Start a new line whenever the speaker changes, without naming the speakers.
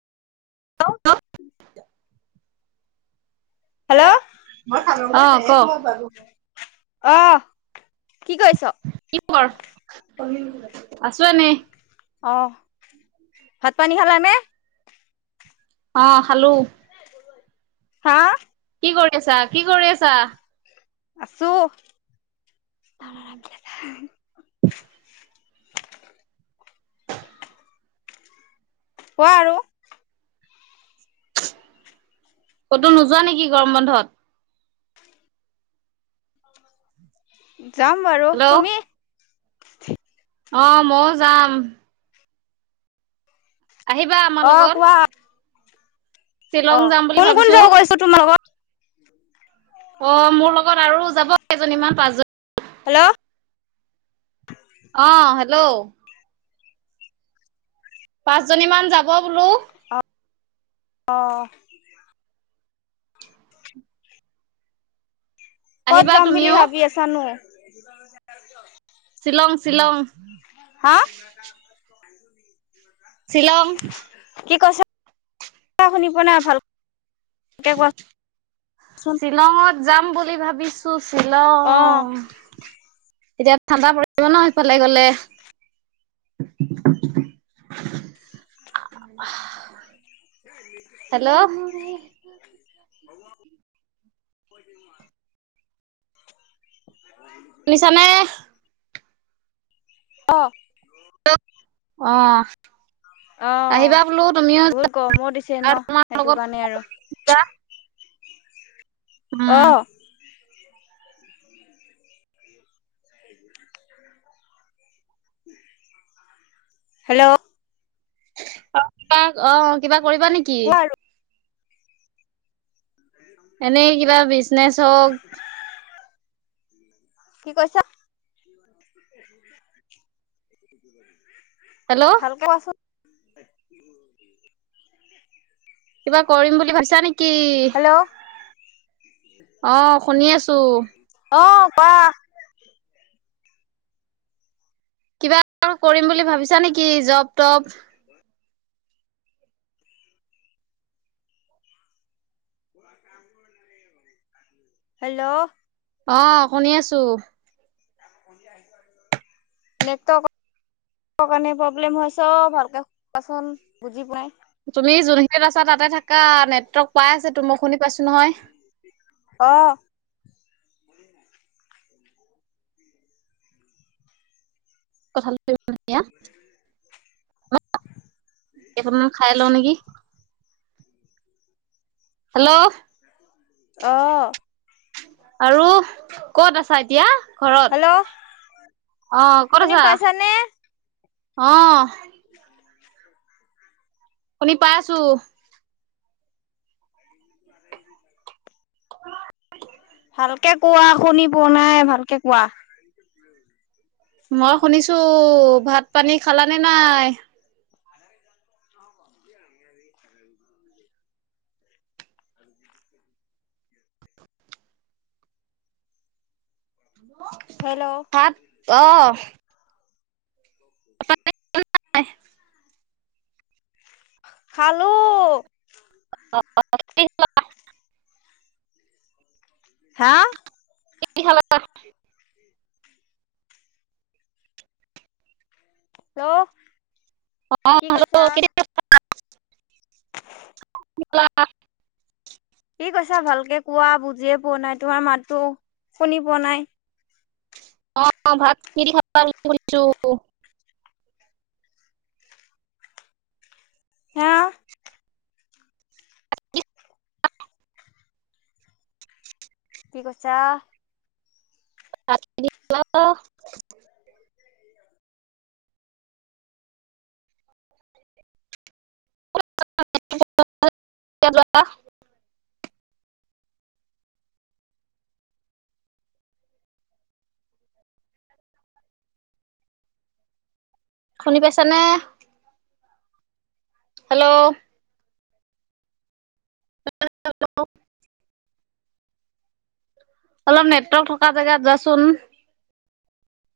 [unintelligible]
Hello
hello অ' ক
অ' কি কৈছ?
কি খবৰ? আছো এনেই।
অ ভাত পানী খালা নে
অ খালো।
হা
কি কৰি আছা কি কৰি আছা
আছো
উম
কোৱা আৰু
কতো নোযোৱা নেকি গৰম বন্ধত
যাম বাৰু
হেল্ল'
তুমি
অ ময়ো যাম। আহিবা আমাৰ
অ
লগত
কোৱা
শ্বিলং
অ'
যাম বুলি
কোন কোন
ভাবিছো
জ গৈছ তোমাৰ লগত
অ' মোৰ লগত আৰু যাব কেইজনীমান পাঁচজনি
হেল্ল [unintelligible]
অ হেল্ল পাঁচজনী মান যাব বোলো।
অ ক'ত
আহিবা
যাম বুলি
তুমিও
ভাবি আছানো
শ্বিলং শ্বিলং
হা
শ্বিলং
কি কৈছা শুনি পোৱা নাই ভালকে কোৱাচোন
শ্বিলঙত যাম বুলি ভাবিছো শ্বিলং
অ
এতিয়া ঠাণ্ডা পৰিব ন সেইফালে গ'লে। [unintelligible] হেল্ল
[unintelligible]
শুনিছানে
অ
অহ
অ' বহুত গৰমো দিছে
যাবা
নহ
তোমাৰ
সেইটো
লগত
কাৰণে আৰু
[unintelligible]
অ
উম
হেল্ল
অ কিবা অ কিবা কৰিবা নেকি?
কোৱা আৰু
এনেই কিবা বিজনেচ হওঁক
কি কৈছা?
হেল্ল'
ভালকে কোৱাছোন।
কিবা কৰিম বুলি ভাবিছা নেকি
হেল্ল
অ শুনি আছো।
অ কোৱা
কিবা কৰিম বুলি ভাবিছা নেকি জব তপ
হেল্ল
অ' শুনি আছো।
নেকট নেৰ্টৱকৰ কাৰণে প্ৰব্লেম অ, ভালকে কোৱাচোন বুজি পোৱাই?
তুমি যোনখিনিত আছা তাতে থাকা, নেটৱৰ্ক পাই আছে তো, মই শুনি পাইছো নহয়।
অঁ
কথা [inaudible] কেইটামান খাই লওঁ নেকি? হেল্ল'?
অ'
আৰু ক'ত আছা এতিয়া?
হেল্ল'
ঘৰত, অহ ক'ত
শুনি
আছা?
পাইছানে
অহ
উম। [inaudible]
শুনি পাই আছো। [unintelligible]
ভালকে কোৱা শুনি পোৱা নাই, ভালকে কোৱা? উম [unintelligible]
মই শুনিছো। ভাত- পানী খালানে নাই? হেল্ল'?
হেল্ল'?
ভাত অ' [unintelligible]
খালো
অ, অ, অ
হা?
কি খালা?
হেল্ল?
অ
কি
হেল্ল,
কৈছা
কি খালা? খ লা [unintelligible]
কি কৈছা ভালকে কোৱা বুজিয়ে পোৱা নাই, তোমাৰ মাততো শুনি পোৱা নাই?
অ', ভাত কি খালা কৈছোঁ?
এয়া কি কৈছা?
[inaudible] [inaudible] শুনি পাইছানে? হেল্ল'? [unintelligible] অলপ নেটৱৰ্ক থকা জেগাত যাচোন?